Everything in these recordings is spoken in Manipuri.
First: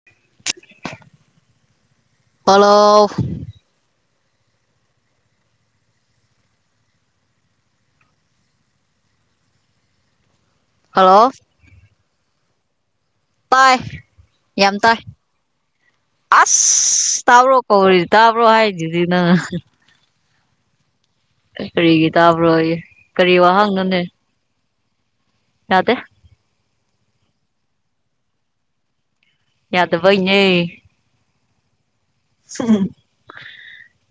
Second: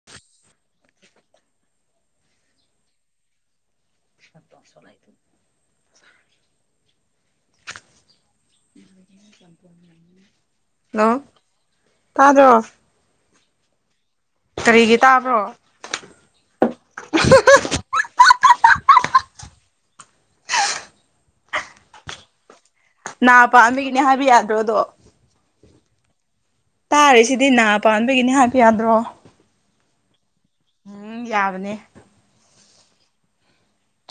[unintelligible] ꯑꯣꯂꯣ ꯁꯂꯥꯏ ꯆꯄ ꯍꯂꯣ ꯍꯜꯂꯣ ꯇꯥꯖ ꯇꯥꯏ ꯌꯥꯝ ꯀꯔꯤꯒꯤ ꯇꯥꯏ ꯇꯥꯕ꯭ꯔꯣ ꯑꯁ ꯇꯥꯕ꯭ꯔꯣ ꯀꯧꯔꯤ ꯇꯥꯕ꯭ꯔꯣ ꯍꯥꯏꯁꯤꯗꯤ ꯅꯪ ꯀꯔꯤꯒꯤ ꯇꯥꯕ꯭ꯔꯣꯏ ꯅꯥ ꯄꯥꯝꯃꯤꯒꯤꯅꯦ ꯍꯥꯏꯕ ꯌꯥꯗ꯭ꯔꯣꯗꯣ ꯌꯥꯗꯦ ꯇꯥꯔꯤꯁꯤꯗꯤ ꯅꯥ ꯄꯥꯟꯕꯒꯤꯅꯤ ꯍꯥꯏꯕ ꯌꯥꯗ꯭ꯔꯣ ꯌꯥꯗꯕꯩꯅꯦ ꯎꯝ ꯌꯥꯕꯅꯦ ꯎ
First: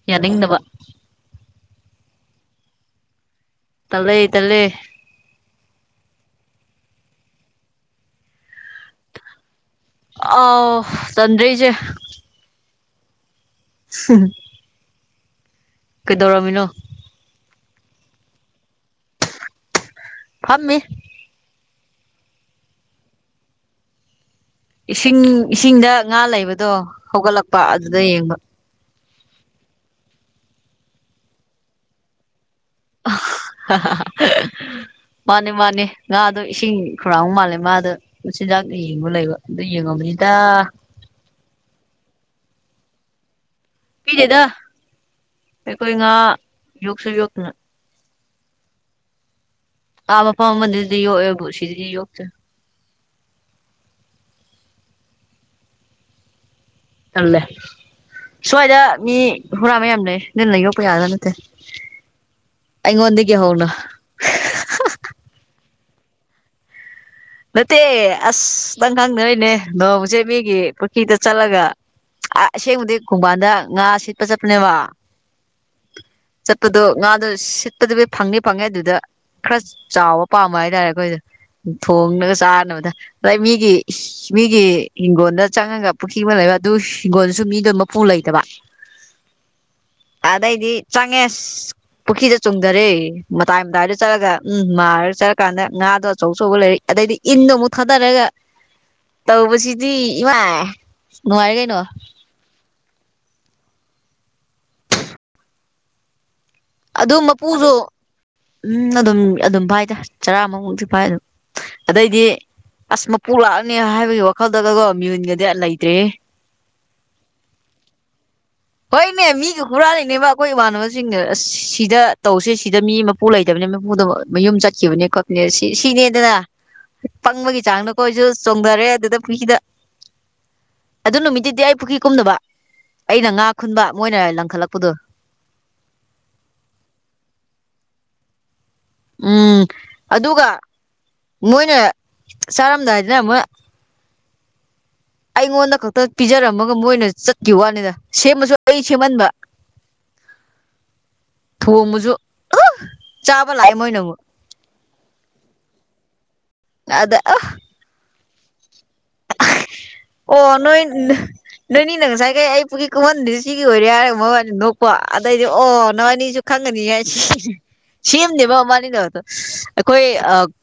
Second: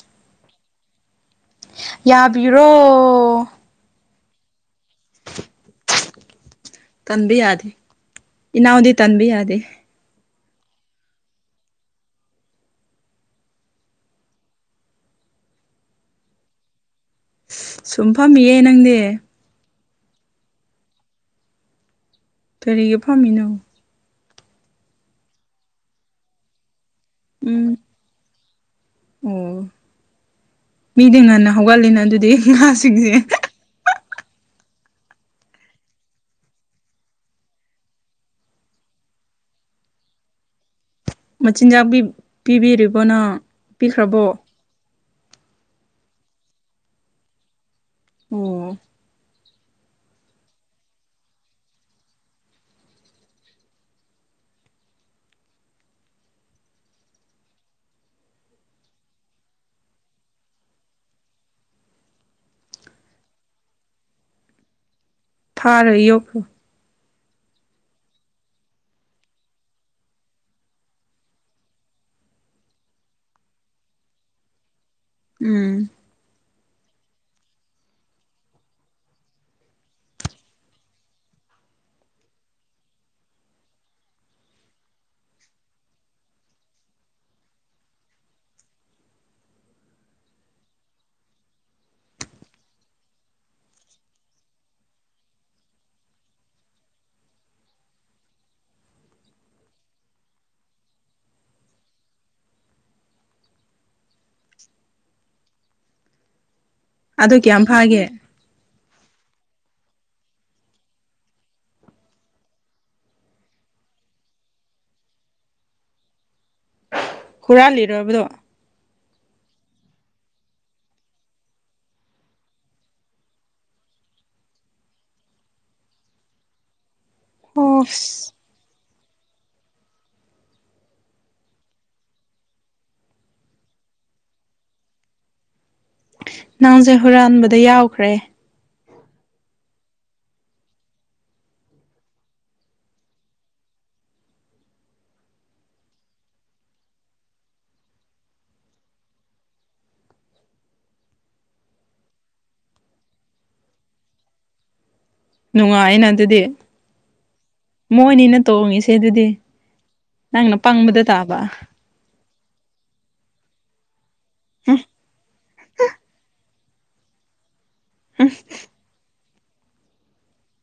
ꯌꯥꯅꯤꯡꯗꯕ ꯌꯥꯕꯤꯔꯣ ꯇꯂꯦ ꯇꯂꯦ ꯇꯟꯕ ꯌꯥꯗꯦ ꯏꯅꯥꯎꯗꯤ ꯇꯟꯕ ꯌꯥꯗꯦ ꯑꯥꯎ ꯆꯟꯗꯔꯤꯁꯦ ꯍꯝ ꯀꯩꯗꯧꯔꯝꯃꯤꯅꯣ ꯁꯨꯝꯐꯝꯝꯃꯤꯌꯦꯦ ꯅꯪꯗꯤꯦ ꯐꯝ ꯀꯔꯤꯒ ꯄꯥꯝꯃꯤꯅꯣ ꯏꯁꯤꯡ ꯏꯁꯤꯡꯗ ꯉꯥ ꯂꯩꯕꯗꯣ ꯍꯧꯒꯠꯂꯛꯄ ꯎꯝ ꯑꯗꯨꯗ ꯌꯦꯡꯕ ꯑꯣ ꯃꯤꯗꯤ ꯉꯟꯅ ꯍꯧꯒꯠꯂꯤꯅ ꯑꯗꯨꯗꯤ ꯉꯥꯁꯤꯡꯁꯦ ꯃꯥꯅꯦ ꯃꯥꯅꯦ ꯉꯥꯗꯣ ꯏꯁꯤꯡ ꯈꯨꯔꯥꯡ ꯃꯥꯜꯂꯦ ꯃꯥꯗꯣ ꯃꯆꯤꯟꯖꯥꯛꯅ ꯌꯦꯡꯕ ꯂꯩꯕ ꯑꯗꯨ ꯌꯦꯡꯉꯕꯅꯤꯗ ꯃꯆꯤꯟꯖꯥꯛꯤ ꯄꯤꯕꯤꯔꯤꯕꯅꯣ ꯄꯤꯗꯦꯗ ꯑꯩꯈꯣꯏ ꯉꯥ ꯌꯣꯛꯁꯨ ꯌꯣꯛꯇꯨꯅ ꯑꯣ ꯀꯥ ꯃꯐꯝ ꯑꯃꯗꯗꯤ ꯌꯣꯛꯑꯦꯕ ꯁꯤꯗꯤ ꯌꯣꯛꯁꯦ ꯑꯂꯦ ꯁ꯭ꯋꯥꯏꯗ ꯃꯤ ꯍꯨꯔꯥ ꯃꯌꯥꯝ ꯂꯩ ꯅꯜꯟꯅ ꯌꯣꯛꯄ ꯌꯥꯒꯗꯥ ꯅꯠꯇꯦ ꯑꯪꯣꯟꯗꯗꯒꯤ ꯍꯎꯅ ꯊꯥꯔ ꯌꯣ ꯅꯠꯇꯦ ꯑꯁꯇꯪ ꯈꯪꯗꯣꯏꯅꯦ ꯅꯣꯡꯎꯁꯦ ꯃꯤꯒꯤ ꯄꯨꯈ꯭ꯔꯤꯗ ꯆꯠꯂꯒ ꯑ ꯑꯁꯦꯡꯕꯗꯤ ꯈꯣꯡꯕꯥꯟꯗ ꯉꯥ ꯁꯤꯠꯄ ꯆꯠꯄꯅꯦꯕ ꯎꯝ ꯆꯠꯄꯗꯣ ꯉꯥꯗꯣ ꯁꯤꯠꯄꯗꯨꯕꯨ ꯐꯪꯅꯤ ꯐꯪꯉꯦ ꯑꯗꯨꯗ ꯈꯔ ꯆꯥꯎꯕ ꯄꯥꯝꯕ ꯍꯥꯏꯇꯥꯔꯦ ꯑꯩꯈꯣꯏꯗꯣ ꯊꯣꯡꯉꯒ ꯆꯥꯅꯕꯗ ꯑꯗꯥꯏ ꯃꯤꯒꯤ ꯃꯤꯒꯤ ꯍꯤꯡꯒꯣꯜꯗ ꯆꯪꯉꯒ ꯄꯨꯈ꯭ꯔꯤ ꯑꯃ ꯂꯩꯕ ꯑꯗꯨ ꯍꯤꯡꯒꯣꯜꯗꯨꯁꯨ ꯃꯤꯗꯣ ꯃꯄꯨ ꯂꯩꯇꯕ ꯑꯗꯩꯗꯤ ꯆꯪꯉꯦ ꯄꯨꯈ꯭ꯔꯤꯗꯦ ꯆꯨꯝꯊꯔꯦ ꯃꯇꯥꯏ ꯃꯇꯥꯏꯗ ꯆꯠꯂꯒ ꯎꯝ ꯃꯥꯔ ꯆꯠꯂꯀꯥꯟꯗ ꯉꯥꯗꯣ ꯑꯆꯧ ꯑꯆꯧꯕ ꯂꯩꯔ ꯑꯗꯩꯗꯤ ꯏꯟꯅ ꯃꯨꯊꯥ ꯇꯔꯒ ꯇꯧꯕꯁꯤꯗꯤ ꯏꯃꯥꯏ ꯅꯨꯡꯉꯥꯏ ꯀꯩꯅꯣ ꯑꯗꯨ ꯑꯗꯣ ꯀꯌꯥꯝ ꯃꯄꯨꯁꯨ ꯐꯥꯒꯦ ꯎꯝ ꯑꯗꯨꯝ ꯑꯗꯨꯝ ꯄꯥꯏꯗ ꯆꯔꯥ ꯃꯨꯝꯁꯨ ꯄꯥꯏ ꯑꯗꯨꯝ ꯑꯗꯩꯗꯤ ꯑꯁ ꯃꯄꯨ ꯂꯥꯛꯑꯅꯤ ꯍꯥꯏꯕꯒꯤ ꯋꯥꯈꯜꯗꯒꯀꯣ ꯃꯤꯑꯣꯟꯒꯗꯤ ꯂꯩꯇ꯭ꯔꯤ ꯍꯨꯔꯥ ꯂꯤꯔꯣꯏꯕꯗꯣ ꯍꯣꯏꯅꯦ ꯃꯤꯒ ꯍꯨꯔꯥ ꯂꯩꯅꯦꯕ ꯑꯩꯈꯣꯏ ꯏꯃꯥꯟꯅꯕꯁꯤꯡꯅꯦ ꯑꯁ ꯁꯤꯗ ꯇꯧꯁꯦ ꯁꯤꯗ ꯃꯤ ꯃꯄꯨ ꯂꯩꯇꯕꯅꯤ ꯃꯄꯨꯗ ꯃꯌꯨꯝ ꯆꯠꯈꯤꯕꯅꯦ ꯈꯣꯠꯄꯅꯦ ꯁꯤ ꯁꯤꯅꯦꯗꯅ ꯄꯪꯕꯒꯤ ꯆꯥꯡꯗ ꯑꯣꯁ ꯑꯩꯈꯣꯏꯁꯨ ꯆꯣꯡꯊꯔꯦ ꯑꯗꯨꯗ ꯄꯨꯗ ꯑꯗꯨ ꯅꯨꯃꯤꯠꯇꯨꯗꯤ ꯑꯩ ꯄꯨꯈ꯭ꯔꯤ ꯀꯨꯝꯗꯕ ꯑꯩꯅ ꯉꯥ ꯈꯨꯟꯕ ꯃꯣꯏꯅ ꯂꯪꯈꯠꯂꯛꯄꯗꯣ ꯅꯪꯁꯦ ꯍꯨꯔꯥꯟꯕꯗ ꯌꯥꯎꯈ꯭ꯔꯦ ꯎꯝ ꯑꯗꯨꯒ ꯃꯣꯏꯅ ꯆꯥꯔꯝꯗꯥꯏꯗꯅ ꯑꯃꯣꯏ ꯑꯩꯉꯣꯟꯗ ꯈꯛꯇ ꯄꯤꯖꯔꯝꯃꯒ ꯃꯣꯏꯅ ꯆꯠꯈꯤꯕ ꯋꯥꯅꯤꯅ ꯁꯦꯝꯃꯁꯨ ꯑꯩ ꯁꯦꯝꯃꯟꯕ [unintelligible] ꯊꯣꯡꯕꯁꯨ ꯆꯥꯕ ꯂꯥꯛꯑꯦ ꯃꯣꯏꯅ ꯑꯃꯨꯛ ꯅꯨꯡꯉꯥꯏꯅ ꯑꯗꯨꯗꯤ ꯑꯗ ꯑ ꯃꯣꯏꯅꯤꯅ ꯇꯣꯡꯉꯤꯁꯦ ꯑꯗꯨꯗꯤ ꯅꯪꯅ ꯑꯣ ꯅꯣꯏ ꯄꯪꯕꯗ ꯇꯥꯕ ꯅꯣꯏꯅꯤ ꯅꯖꯥꯏ ꯀ ꯀꯩ ꯑꯩ ꯄꯨꯒꯤ ꯀꯨꯝꯃꯟꯗꯨꯗꯤ ꯁꯤꯒꯤ ꯑꯣꯏꯔꯦ ꯍꯥꯏꯔꯒ ꯃꯕꯥꯅꯤ ꯅꯣꯛꯄ ꯑꯗꯩꯗꯤ ꯑꯣ ꯅꯕꯥꯅꯤꯁꯨ ꯈꯪꯉꯅꯤꯉꯥꯏꯁꯤ ꯁꯦꯝꯅꯦꯕ ꯃꯥꯅꯤꯗꯕꯗꯣ ꯑꯩꯈꯣꯏ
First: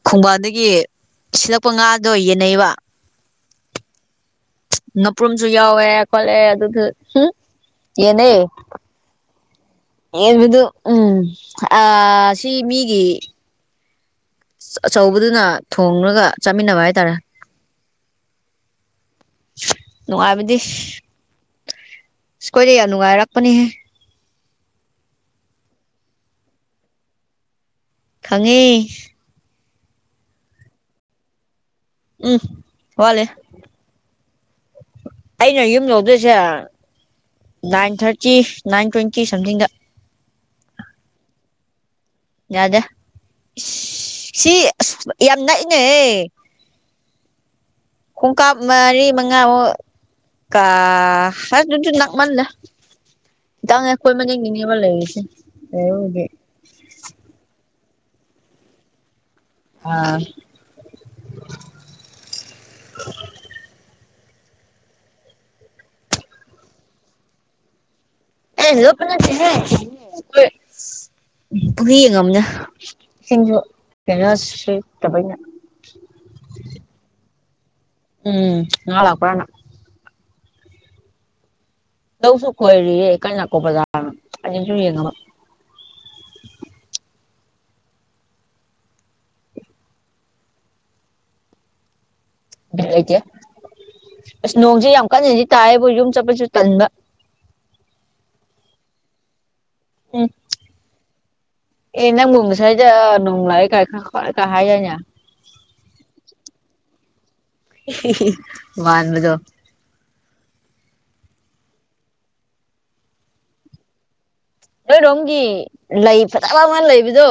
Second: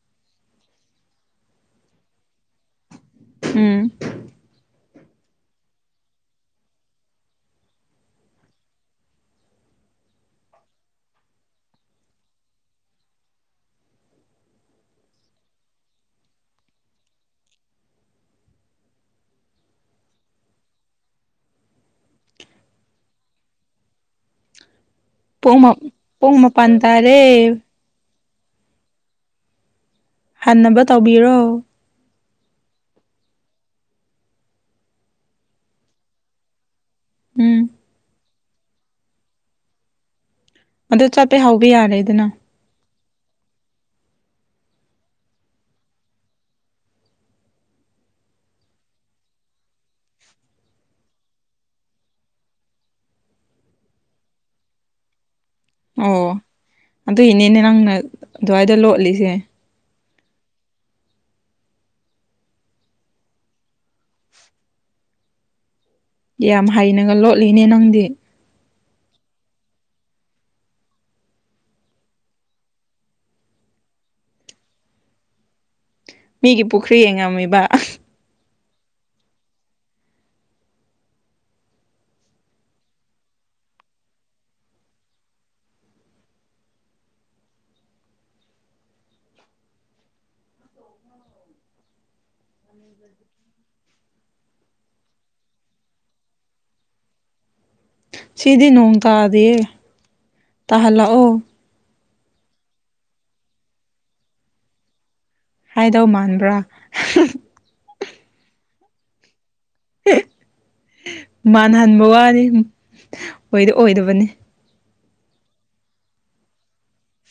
ꯈꯣꯡꯕꯥꯟꯗꯒꯤ ꯁꯤꯂꯛꯄ ꯉꯥꯗꯣ ꯌꯦꯟꯅꯩꯕ ꯎꯝ ꯅꯄ꯭ꯔꯨꯝꯁꯨ ꯌꯥꯎꯋꯦ ꯈꯣꯠꯂꯦ ꯑꯗꯨꯁꯨ ꯌꯦꯟꯅꯩ ꯕꯗꯨ ꯎꯝ ꯑ ꯁꯤ ꯃꯤꯒꯤ ꯑꯆꯧꯕꯗꯨꯅ ꯊꯣꯡꯉꯒ ꯆꯥꯃꯤꯟꯅꯕ ꯍꯥꯏꯇꯥꯔꯦ ꯅꯨꯡꯉꯥꯏꯕꯗꯤ ꯁꯀꯣꯏꯗꯩ ꯌꯥꯝ ꯅꯨꯡꯉꯥꯏꯔꯛꯄꯅꯤꯍꯦ ꯄꯨꯡ ꯄꯨꯡ ꯃꯄꯥꯟ ꯇꯥꯔꯦ ꯈꯪꯉꯤ ꯍꯟꯅꯕ ꯇꯧꯕꯤꯔꯣ ꯎꯝ ꯋꯥꯂꯦ ꯑꯩꯅ ꯌꯨꯝ ꯂꯧꯗꯣꯏꯁꯦ ꯎꯝ ꯅꯥꯏꯟ ꯊꯥꯔꯇꯤ ꯇꯤ ꯅꯥꯏꯟ ꯇ꯭ꯋꯦꯟꯇꯤ ꯁꯝꯊꯤꯡꯗ ꯑꯗ ꯆꯠꯄ ꯍꯥꯎꯕ ꯌꯥꯔꯦꯗꯅ ꯌꯥꯗ ꯁꯤ ꯑꯁ ꯌꯥꯝ ꯅꯛꯏꯅꯦꯍ ꯈꯣꯡꯀꯥꯞ ꯃꯔꯤ ꯃꯉꯥꯃꯨꯛ ꯀ ꯑꯗꯨ ꯑꯗꯨꯗꯨ ꯅꯛꯃꯜꯗ ꯪ ꯑꯦꯈꯣꯏ ꯃꯅꯤ ꯀꯅꯤꯕ ꯂꯩꯦꯦ ꯑꯣ ꯑꯗꯨ ꯏꯅꯦꯅꯦ ꯅꯪꯅ ꯑꯗꯨꯋꯥꯏꯗ ꯂꯣꯠꯂꯤꯁꯦ ꯑꯥ ꯌꯥꯝ ꯍꯩꯅꯒ ꯂꯣꯠꯂꯤꯅꯦ ꯅꯪꯗꯤ ꯑꯦ ꯍꯂꯣ ꯄ ꯄꯨꯔꯤ ꯌꯦꯡꯝꯅ ꯏꯁꯤꯡꯁꯨ ꯀꯔ ꯁꯠꯇꯕꯩꯅ ꯃꯤꯒꯤ ꯄꯨꯈ꯭ꯔꯤ ꯌꯦꯡꯉꯝꯃꯤꯕ ꯎꯝ ꯅꯅꯥ ꯀꯅ ꯂꯧꯁꯨ ꯈꯣꯏꯔꯤ ꯀꯩꯅ ꯅꯅꯥꯀꯣ ꯕꯖꯥꯔꯅ ꯑꯩꯅꯁꯨ ꯌꯦꯡꯉꯕ ꯂꯩꯇꯦ ꯑꯁ ꯅꯣꯡꯁꯦ ꯌꯥꯝ ꯀꯟꯅꯗꯤ ꯇꯥꯏꯑꯦꯕꯨ ꯌꯨꯝ ꯆꯠꯄꯁꯨ ꯇꯟꯕ ꯁꯤꯗꯤ ꯅꯣꯡ ꯇꯥꯗꯌꯦ ꯎꯝ ꯇꯍꯜ ꯂꯥꯛꯑꯣ ꯑꯦ ꯅꯪ ꯃꯁ꯭ꯔꯖ ꯅꯅꯨꯡꯂꯥꯏꯈ ꯀ ꯍꯥꯏ ꯌꯥꯅꯤ ꯍꯥꯏꯗꯧ ꯃꯥꯟꯕ꯭ꯔꯥ ꯋꯥꯕꯨꯗꯣ ꯃꯥꯟꯅꯍꯟꯕ ꯋꯥꯅꯤ ꯑꯣꯏꯗ ꯑꯣꯏꯗꯕꯅꯤ ꯅꯣꯏꯔꯣꯝꯒꯤ ꯂꯩ ꯐꯖꯕ ꯃꯥ ꯂꯩꯕꯗꯣ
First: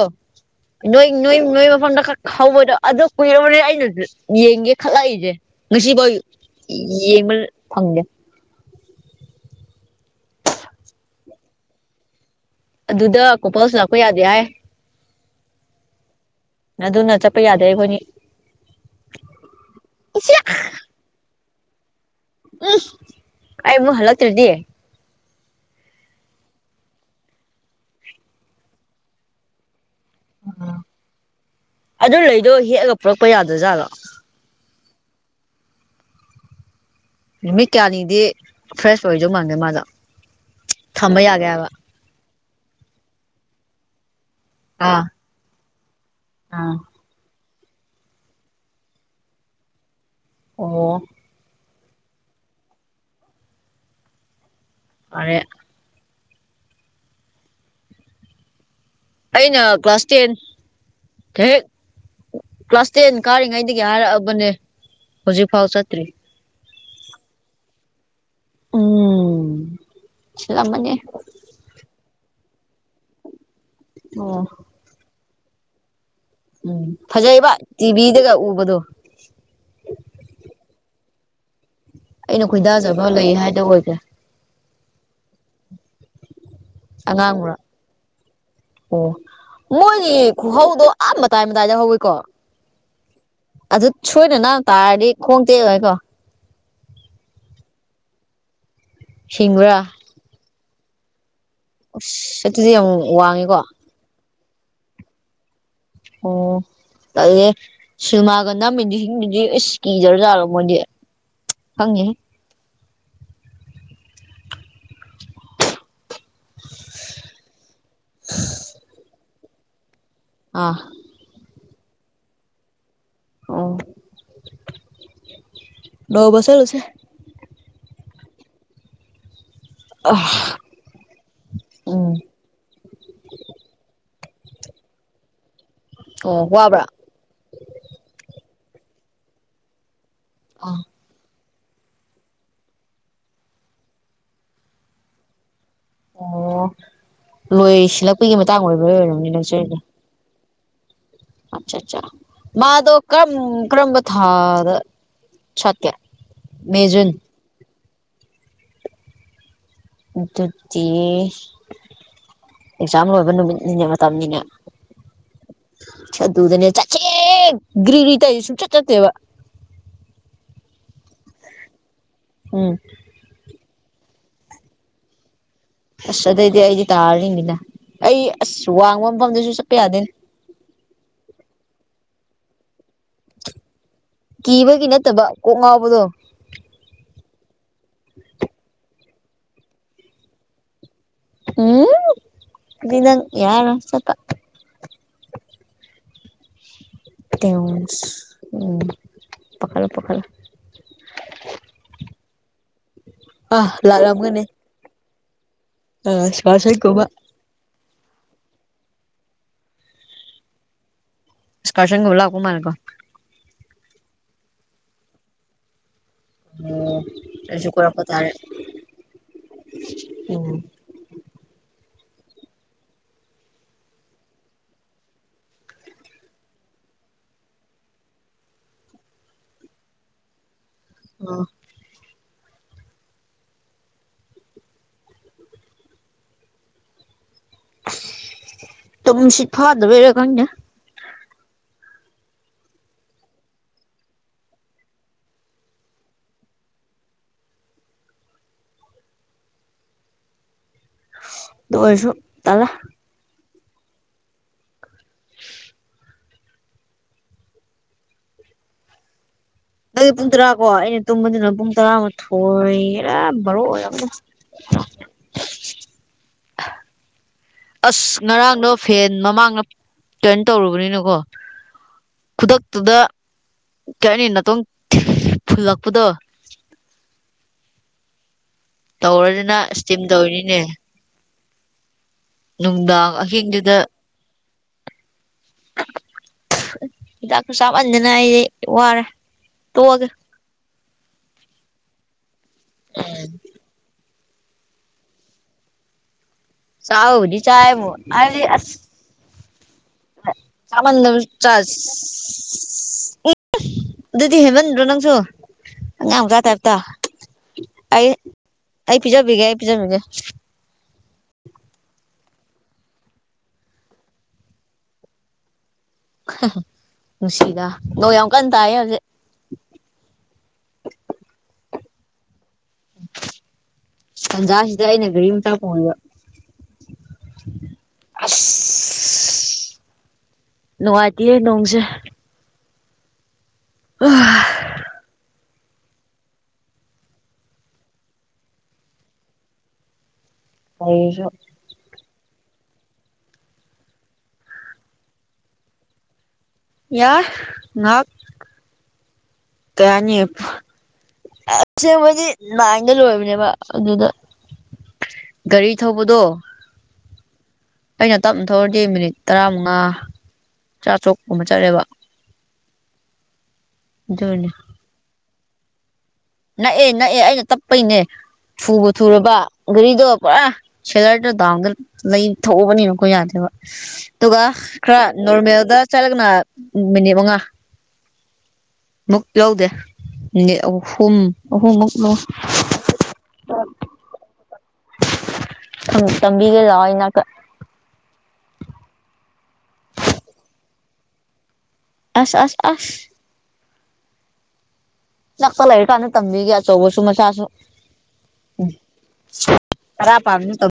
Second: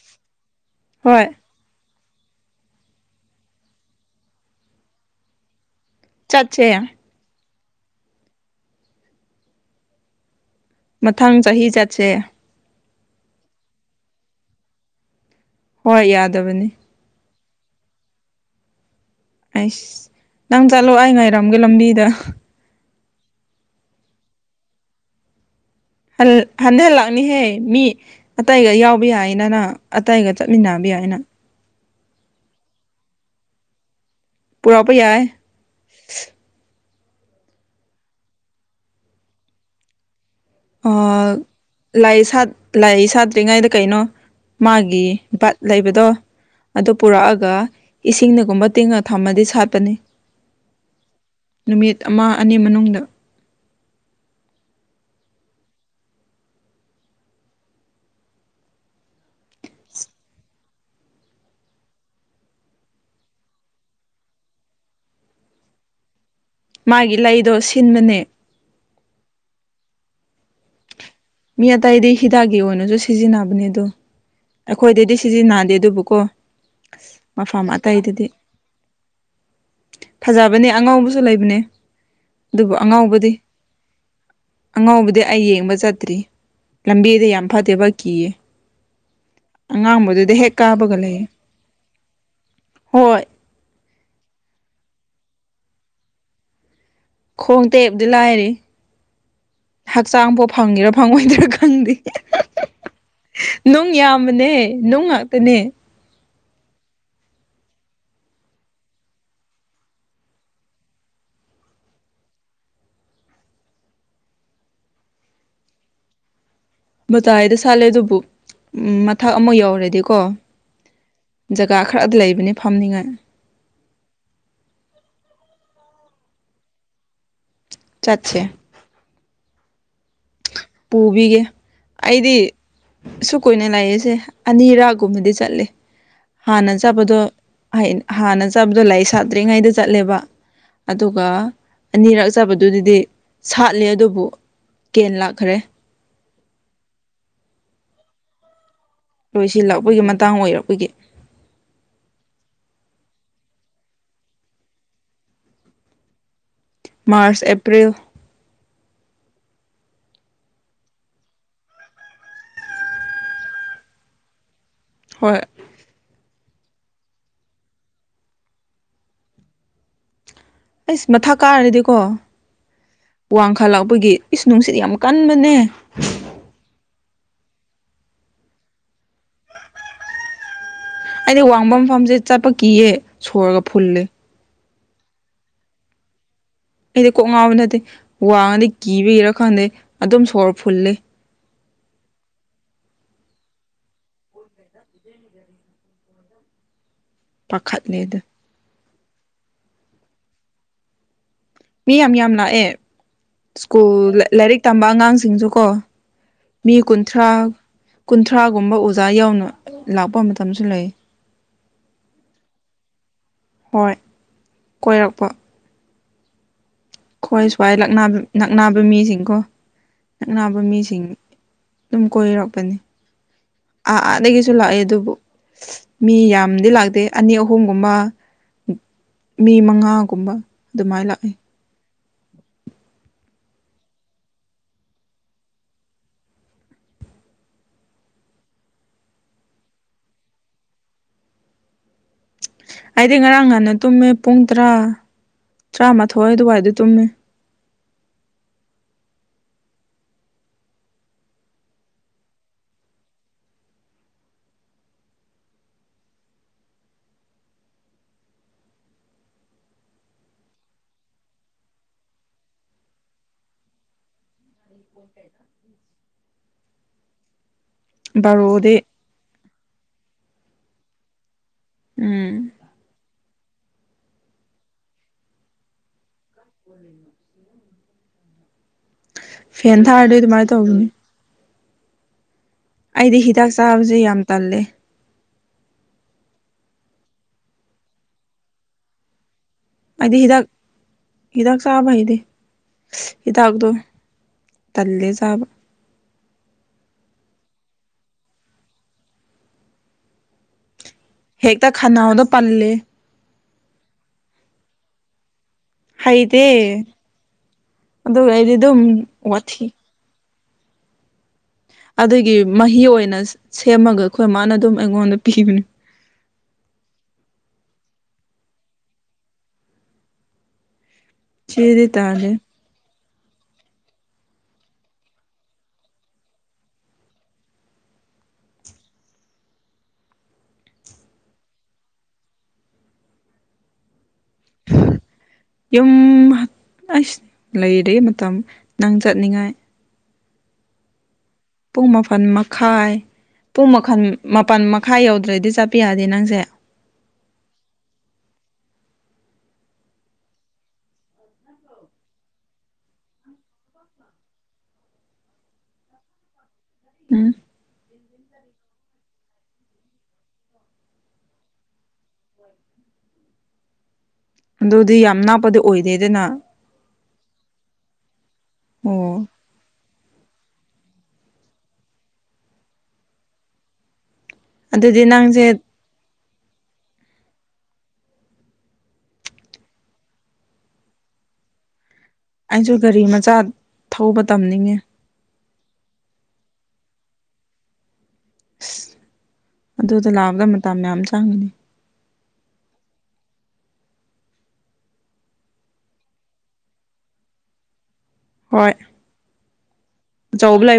ꯅꯣꯏ ꯍꯣꯏ ꯅꯣꯏ ꯅꯣꯏ ꯃꯐꯝꯗꯛ ꯍꯧꯕꯗꯣ ꯑꯗ ꯀꯨꯏꯔꯕꯅꯤ ꯑꯩꯅꯁꯨ ꯌꯦꯡꯒꯦ ꯈꯜꯂꯛꯏꯁꯦ ꯉꯁꯤꯐꯥꯎ ꯆꯆꯦ ꯌꯦꯡꯕꯜ ꯐꯪꯗꯦ ꯃꯊꯪ ꯆꯍꯤ ꯆꯠꯁꯦ ꯑꯗꯨꯗ ꯀꯣꯄꯜꯁꯨ ꯂꯥꯛꯄ ꯌꯥꯗꯦ ꯍꯥꯏ ꯍꯣꯏ ꯌꯥꯗꯕꯅꯤ ꯑꯗꯨꯅ ꯆꯠꯄ ꯌꯥꯗꯦ ꯑꯩꯈꯣꯏꯅꯤ ꯑꯩꯁ ꯏꯆꯦ ꯅꯪ ꯆꯠꯂꯣ ꯑꯩ ꯉꯥꯏꯔꯝꯒꯦ ꯂꯝꯕꯤꯗ ꯎꯝ ꯑꯩꯃ ꯍꯜꯂꯇꯔꯗꯤ ꯍꯟꯊꯍꯜꯂꯛꯅꯤꯍꯦ ꯃꯤ ꯑꯇꯩꯒ ꯌꯥꯎꯕ ꯌꯥꯏꯅꯅ ꯑꯇꯩꯒ ꯆꯠꯃꯤꯟꯅꯕ ꯌꯥꯏ ꯑꯅ ꯑꯗꯨ ꯂꯩꯗꯣ ꯍꯦꯛꯑꯒ ꯄꯨꯔꯛꯄ ꯌꯥꯗ꯭ꯔꯖꯥꯠꯂꯣ ꯄꯨꯔꯛꯄ ꯌꯥꯏ ꯅꯨꯃꯤꯠ ꯀꯌꯥꯅꯤꯗꯤ ꯐ꯭ꯔꯦꯁ ꯑꯣꯏꯗꯧ ꯃꯥꯟꯗꯦ ꯃꯥꯗ ꯂꯥꯏ ꯂꯥꯏ ꯁꯥꯠꯇ꯭ꯔꯤꯉꯩꯗ ꯀꯩꯅꯣ ꯑꯥ ꯃꯥꯒꯤ ꯂꯩꯕꯗꯣ ꯑꯥ ꯑꯗꯨ ꯄꯨꯔꯛꯑꯒ ꯏꯁꯤꯡꯅꯒꯨꯝꯕ ꯇꯤꯡꯉ ꯊꯝꯃꯗꯤ ꯁꯥꯠꯄꯅꯤ ꯑꯣ ꯅꯨꯃꯤꯠ ꯑꯃ ꯑꯅꯤ ꯃꯅꯨꯡꯗ ꯑ ꯑꯩꯅ ꯀ꯭ꯂꯥꯁ ꯇꯦꯟ ꯍ ꯍꯦꯛ ꯀ꯭ꯂꯥꯁ ꯇꯦꯟ ꯀꯥꯔꯤꯉꯩꯗꯒꯤ ꯍꯥꯏꯔꯛꯑꯕꯅꯦ ꯍꯧꯖꯤꯛꯐꯥꯎ ꯆꯠꯇ꯭ꯔꯤ ꯃꯥꯒꯤ ꯂꯩꯗꯣ ꯁꯤꯟꯕꯅꯦ ꯎꯝ ꯁꯤꯂ ꯃꯅꯤ ꯃꯤ ꯑꯇꯇꯩꯗꯤ ꯍꯤꯗꯥꯛꯀꯤ ꯑꯣꯏꯅꯁꯨ ꯁꯤꯖꯤꯟꯅꯕꯅꯦ ꯑꯗꯣ ꯑꯣ ꯑꯩꯈꯣꯏꯗꯗꯤ ꯁꯤꯖꯤ ꯅꯥꯗꯦ ꯑꯗꯨꯕꯨꯀꯣ ꯎꯝ ꯐꯖꯩꯕ ꯃꯐꯝ ꯑꯇꯩꯗꯗꯤ ꯇꯤꯚꯤꯗꯒ ꯎꯕꯗꯣ ꯐꯖꯕꯅꯦ ꯑꯉꯥꯎꯕꯁꯨ ꯂꯩꯕꯅꯦ ꯑꯩꯅ ꯑꯗꯨꯕꯨ ꯈꯣꯏꯗꯥꯖꯕ ꯑꯉꯥꯎꯕꯗꯤ ꯂꯩ ꯍꯥꯏꯗꯣ ꯑꯣꯏꯈ꯭ꯔꯦ ꯑꯉꯥꯎꯕꯗꯤ ꯑꯩ ꯌꯦꯡꯕ ꯆꯠꯇ꯭ꯔꯤ ꯂꯝꯕꯤꯗ ꯌꯥꯝ ꯑꯉꯥꯡꯕ꯭ꯔꯥ ꯐꯠꯇꯦꯕ ꯀꯤꯌꯦ ꯑꯣ ꯃꯣꯏꯒꯤ ꯑꯉꯥꯡꯕꯗꯨꯗꯤ ꯍꯦꯛ ꯈꯨꯍꯧꯗꯣ ꯀꯥꯕꯒ ꯑ ꯂꯩꯌꯦ ꯃꯇꯥꯏ ꯃꯇꯥꯏꯗ ꯍꯧꯋꯏꯀꯣ ꯍꯣꯏ ꯑꯗꯨ ꯁꯣꯏꯗꯅ ꯇꯥꯔꯗꯤ ꯈꯣꯡꯗꯦ ꯑꯗꯨꯥꯏꯀꯣ ꯈꯣꯡ ꯇꯦꯛꯞꯗꯤ ꯂꯥꯏꯔꯤ ꯁꯤꯁꯤꯡꯔꯥ ꯍꯛꯆꯥꯡꯐꯥꯎ ꯐꯪꯉꯦꯔꯥ ꯐꯪꯉꯣꯏꯗꯔꯥ ꯈꯪꯗꯦ ꯑꯁ ꯑꯗꯨꯗꯤ ꯌꯥꯝ ꯋꯥꯡꯉꯤꯀꯣ ꯅꯨꯡ ꯌꯥꯝ ꯅꯦ ꯅꯅꯨꯡ ꯉꯥꯛꯇꯅꯦ ꯑꯣ ꯑꯗꯨ ꯁꯜꯃꯥꯒꯟꯗ ꯃꯗꯤꯁꯤꯡꯗꯨꯗꯤ ꯑꯁ ꯀꯤꯗꯧꯖꯥꯔꯣ ꯃꯣꯏꯗꯤ ꯍꯪꯉꯦ ꯚꯇꯥꯥꯏꯗ ꯁꯥꯠꯂꯦ ꯑꯗꯨꯕꯨ ꯃꯊꯛ ꯑꯃ ꯌꯧꯔꯗꯤꯀꯣ ꯑꯥ ꯖꯒꯥ ꯈꯔꯗꯤ ꯂꯩꯕꯅꯤ ꯐꯝꯅꯤꯉꯥꯏ ꯑꯣ ꯅꯧꯕꯁꯂꯁꯦ ꯆꯠꯁꯦ ꯑ ꯄꯨꯕꯤꯒꯦ ꯎꯝ ꯑꯩꯗꯤ ꯁꯨ ꯀꯣꯏꯏꯅ ꯂꯥꯛꯌꯦꯁꯦ ꯑꯅꯤꯔꯥꯒꯨꯝꯕꯗꯤ ꯆꯠꯂꯦ ꯑꯣ ꯍꯥꯟꯅ ꯋꯥꯕ꯭ꯔꯥ ꯆꯥꯄꯗꯣ ꯍꯥꯟꯅ ꯆꯥꯕꯗꯣ ꯂꯥꯏꯔꯤꯛ ꯁꯥꯠꯇ꯭ꯔꯤꯉꯩꯗ ꯆꯠꯂꯦꯕ ꯑꯥ ꯑꯗꯨꯒ ꯑꯅꯤꯔꯛ ꯆꯥꯕꯗꯨꯗꯗꯤ ꯁꯥꯠꯂꯦ ꯑꯗꯨꯕꯨ ꯀꯦꯟ ꯂꯥꯛꯈꯔꯦ ꯑꯣ ꯂꯣꯏ ꯁꯤꯜꯂꯛꯄꯒꯤ ꯃꯇꯥꯡ ꯑꯣꯏꯕ꯭ꯔ ꯑꯣꯏꯔꯕꯝꯅꯦ ꯂꯣꯏꯁꯤꯜꯂꯛꯄꯒꯤ ꯃꯇꯥꯡ ꯑꯣꯏꯔꯛ ꯑꯩꯄꯣꯏꯒꯤ ꯑꯆꯥꯆꯥ ꯃꯥꯗꯧ ꯀ꯭ꯔꯝ ꯀ꯭ꯔꯝ ꯄ ꯊꯥꯗ ꯆꯇ ꯃꯥꯔꯆ ꯑꯦꯄ꯭ꯜ ꯇ ꯑꯦꯛꯖꯥꯝ ꯂꯣꯏꯕ ꯅꯨꯃꯤꯠꯅꯤꯅꯦ ꯃꯇꯝꯅꯤꯅꯦ ꯍꯣꯏ ꯑꯗꯨꯗꯅꯦ ꯆꯠꯀꯦ ꯒ꯭ꯔꯤꯔꯤ ꯇ ꯁꯨꯡꯆꯠ ꯆꯠꯇꯦꯕ ꯑꯩꯁ ꯃꯊꯥ ꯀꯥꯔꯗꯤꯀꯣ ꯎꯝ ꯋꯥꯡꯈꯥꯂꯛꯄꯒꯤ ꯏꯁ ꯅꯨꯡꯁꯤꯠꯗꯤ ꯌꯥꯝ ꯀꯟꯕꯅꯦ ꯑꯁ ꯑꯗꯩꯗꯤ ꯑꯩꯗꯤ ꯇꯥꯔꯤꯅꯤꯅ ꯑꯩ ꯑꯁ ꯋꯥꯡꯕ ꯃꯐꯝꯗꯁꯨ ꯆꯠꯄ ꯌꯥꯗꯦꯅꯦ ꯑꯩꯗꯤ ꯋꯥꯡꯕ ꯃꯐꯝꯁꯦ ꯆꯠꯄ ꯀꯤꯌꯦ ꯁꯣꯔꯒ ꯐꯨꯜꯂꯦ ꯀꯤꯕꯒꯤ ꯅꯠꯇꯕ ꯀꯣꯛ ꯉꯥꯎꯕꯗꯣ ꯑꯩꯗꯤ ꯀꯣꯛ ꯉꯥꯎꯕ ꯅꯠꯇꯦ ꯋꯥꯉꯗꯤ ꯀꯤꯕ ꯀꯔꯥ ꯈꯪꯗꯦ ꯑꯗꯨꯝ ꯁꯣꯔ ꯐꯨꯜꯂꯤꯦ ꯎꯝ ꯏꯗꯪ ꯌꯥꯔ ꯆꯄ ꯁꯤ [inaudible] ꯇ ꯄꯥꯈꯠꯂꯦ ꯑꯗꯨ ꯎꯝ ꯄꯥꯈꯥꯂ ꯄꯥꯈꯥꯂ ꯃꯤ ꯌꯥꯝ ꯌꯥꯝ ꯂꯥꯛꯑꯦ ꯑ ꯁ꯭ꯀꯨꯜ ꯂꯥꯛꯂꯝꯒꯅꯤ ꯂꯥꯏꯔꯤꯛ ꯇꯝꯕ ꯑꯉꯥꯡꯁꯤꯡꯁꯨ ꯀꯣ ꯑ ꯃꯤ ꯁ꯭ꯋꯥꯁꯟꯒꯨꯝꯕ ꯀꯨꯟꯊ꯭ꯔꯥ ꯀꯨꯟꯊ꯭ꯔꯥꯒꯨꯝꯕ ꯑꯣꯖꯥ ꯌꯥꯎꯅ ꯂꯥꯛꯄ ꯃꯇꯝꯁꯨ ꯂꯩ ꯏꯁꯀꯔꯁꯪꯒꯤꯂꯥꯛꯀꯨꯝ ꯃꯥꯔꯀꯣ ꯍꯣꯏ ꯀꯣꯏꯔꯛꯄ ꯑꯣꯝ ꯈꯣꯏ ꯁ꯭ꯋꯥꯏꯛ ꯅꯛꯅꯕ ꯃꯤꯁꯤꯡꯀꯣ ꯎꯝ ꯅꯛꯅꯕ ꯃꯤꯁꯤꯡ ꯑꯗꯨꯝ ꯀꯣꯏꯔꯛꯄꯅꯤ ꯑꯥ ꯑꯥꯗꯒꯤꯁꯨ ꯂꯥꯛꯑꯦ ꯑꯗꯨꯕꯨ ꯃꯤ ꯌꯥꯝꯗꯤ ꯂꯥꯛꯇꯦ ꯑꯅꯤ ꯑꯍꯨꯝꯒꯨꯝꯕ ꯃꯤ ꯃꯉꯥꯒꯨꯝꯕ ꯑꯗꯨꯃꯥꯏꯅ ꯂꯥꯛꯑꯦ ꯑꯣ ꯇꯃꯁꯤꯠ ꯐꯥꯗꯕꯔ ꯀꯪꯗ ꯑꯩꯗꯤ ꯉꯔꯥꯡ ꯉꯍꯥꯟꯟꯅ ꯇꯨꯝꯃꯦ ꯄꯨꯡ ꯇꯔꯥ ꯇꯔꯥꯃꯥꯊꯣꯏ ꯑꯗꯨꯋꯥꯏꯗ ꯇꯨꯝꯃꯦ ꯑꯗꯨ ꯑꯣꯏꯁꯨ ꯇꯂ ꯅꯪꯒꯤ ꯄꯨꯡ ꯇꯔꯥ ꯀꯣ ꯑꯩꯅ ꯇꯨꯝꯕꯗꯨꯅ ꯄꯨꯡ ꯇꯔꯥꯃꯊꯣꯏ ꯌꯥꯝꯔ ꯕꯥꯨ ꯑꯣꯏꯔ ꯑ ꯣꯦꯗ ꯑꯁ ꯉꯔꯥꯡꯗꯣ ꯕꯥꯔꯣꯗꯤ ꯐꯦꯟ ꯃꯃꯥꯡꯗ ꯇꯔꯟ ꯇꯧꯔꯨꯕꯅꯤꯅꯀꯣ ꯎꯝ ꯈꯨꯗꯛꯇꯨꯗ ꯆꯠꯅꯤ ꯇꯣꯡ ꯐꯨꯜꯂꯛꯄꯗꯣ ꯇꯧꯔꯗꯅ ꯐꯦꯟ ꯏꯁꯇꯤꯝ ꯊꯥꯔꯣꯏ ꯑꯗꯨꯃꯥꯏꯅ ꯇꯧꯔꯤꯅꯤꯅꯦ ꯇꯧꯕꯧꯕꯅꯤ ꯅꯨꯡꯗꯥꯡ ꯑꯩꯗꯤ ꯍꯤꯗꯥꯛ ꯑꯍꯤꯡꯗꯨꯗ ꯆꯥꯕꯁꯦ ꯌꯥꯝ ꯇꯜꯂꯦ ꯍꯤꯗꯥꯛꯁꯨ ꯆꯥꯍꯟꯗꯅ ꯑꯩꯗꯤ ꯋꯥꯔꯦ ꯇꯣꯛꯑꯒꯦ ꯍꯥꯏꯗꯤ ꯍꯤꯗꯥꯛ ꯍꯤꯗꯥꯛ ꯆꯥꯕ ꯍꯥꯏꯗꯤ ꯍꯤꯗꯥꯛꯇꯣ ꯇꯜꯂꯦꯖꯕ ꯆꯥꯎ ꯍꯧꯗꯤ ꯆꯥꯏꯕ ꯍꯥꯏꯗꯤ ꯆꯃꯗ ꯍꯦꯛꯇ ꯈꯅꯥꯎꯗ ꯄꯜꯂꯦ ꯆꯥꯁ ꯑꯗꯨꯤꯗꯤ ꯍꯦꯃꯦꯟ ꯔꯣꯅꯥꯪꯁꯣ ꯑꯉꯥꯡ ꯃꯆꯥ ꯍꯩꯇꯦ ꯇꯥꯏꯞꯇ ꯑꯩ ꯑꯗꯨꯒ ꯑꯩꯗꯤ ꯑꯗꯨꯝ ꯑꯩ ꯄꯤꯖꯕꯤꯒꯦ ꯑꯩ ꯋꯥꯊꯤ ꯄꯤꯖꯕꯤꯒꯦ ꯑꯗꯨꯒꯤ ꯃꯍꯤ ꯑꯣꯏꯅ ꯁꯦꯝꯃꯒ ꯑꯩꯈꯣꯏ ꯃꯥꯅ ꯑꯗꯨꯝ ꯑꯩꯉꯣꯟꯗ ꯄꯤꯕꯅꯤ ꯅꯨꯡꯁꯤꯗ ꯅꯣꯡ ꯌꯥꯝ ꯀꯟꯅ ꯇꯥꯏ ꯍꯧꯖꯤꯛ ꯁꯤꯔꯤ ꯇꯥꯔꯦ ꯇꯟꯖꯥꯁꯤꯗ ꯑꯩꯅ ꯒꯥꯔꯤ ꯑꯃꯝꯇ ꯄꯣꯡꯉꯕ ꯑꯁ ꯅꯨꯡꯉꯥꯏꯇꯦ ꯅꯣꯡꯁꯦ ꯎ ꯌꯨꯝꯁ ꯂꯩꯩ ꯃꯇꯝ ꯅꯪ ꯆꯠꯅꯤꯡꯉꯥꯏ ꯀꯩꯁꯨ ꯄꯨꯡ ꯃꯥꯄꯜ ꯃꯈꯥꯏ ꯄꯨꯡ ꯃꯈꯜ ꯃꯥꯄꯜ ꯃꯈꯥꯏ ꯌꯧꯗ꯭ꯔꯗꯤ ꯆꯠꯄꯤ ꯌꯥꯗꯦ ꯅꯪꯁꯦ ꯌꯥ ꯉꯥꯛ ꯇꯅꯤ ꯑꯁꯦꯡꯕꯗꯤ ꯂꯥꯏꯟꯗ ꯂꯣꯏꯕꯅꯦꯕ ꯑꯗꯨꯗ ꯒꯥꯔꯤ ꯊꯧꯕꯗꯣ ꯎꯝ ꯑꯩꯅ ꯇꯞꯅ ꯊꯧꯔꯗꯤ ꯃꯤꯅꯤꯠ ꯇꯔꯥꯃꯉꯥ ꯆꯥꯇ꯭ꯔꯨꯛꯀꯨꯝꯕ ꯆꯠꯂꯦꯕ ꯍꯣꯏ ꯑꯗꯨꯅꯤ ꯑꯗꯨꯗꯤ ꯌꯥꯝ ꯅꯥꯞꯄꯗꯤ ꯑꯣꯏꯗꯦꯗꯅ ꯅꯛꯑꯦ ꯅꯛꯑꯦ ꯑꯩꯅ ꯇꯞꯄꯩꯅꯦ ꯊꯨꯕ ꯑꯣ ꯊꯨꯔꯕ ꯒꯥꯔꯤꯗꯣ ꯄꯨꯔꯥ ꯁꯦꯂꯔꯗ ꯗꯥꯝꯗ ꯂꯩ ꯊꯎꯕꯅꯤꯅꯀꯣ ꯌꯥꯗꯦꯕ ꯑꯗꯨꯒ ꯈꯔ ꯑꯗꯨꯗꯤ ꯅꯪꯁꯦ ꯅꯣꯔꯃꯦꯜꯗ ꯆꯠꯂꯒꯅ ꯃꯤꯅꯤꯠ ꯃꯉꯥ ꯃꯨꯛ ꯂꯧꯗꯦ ꯃꯤꯅꯤꯠ ꯑꯍꯨꯝ ꯑꯍꯨꯝ ꯑꯍꯨꯝꯃꯨꯛꯅ ꯑꯩꯁꯨ ꯒꯥꯔꯤ ꯃꯆꯥ ꯊꯧꯕ ꯇꯝꯅꯤꯡꯉꯦ ꯇꯝꯕꯤꯒꯦ ꯂꯥꯛꯑꯣ ꯑꯩꯅ ꯑꯁ ꯑꯗꯨꯗ ꯂꯥꯛꯑꯄꯗ ꯃꯇꯝ ꯌꯥꯝꯌꯥꯝ ꯆꯪꯒꯅꯤ ꯑꯁ ꯑ ꯑꯁ ꯂꯛꯄ ꯂꯩꯔꯤꯛ ꯀꯥꯟꯗ ꯇꯝꯕꯤꯒꯦ ꯑꯆꯧꯕꯁꯨ ꯃꯆꯥꯁꯨ ꯎ ꯍꯣꯏ ꯈꯔꯥ ꯄꯥꯝꯅ ꯑꯆꯧꯕ ꯇꯧ ꯂꯩ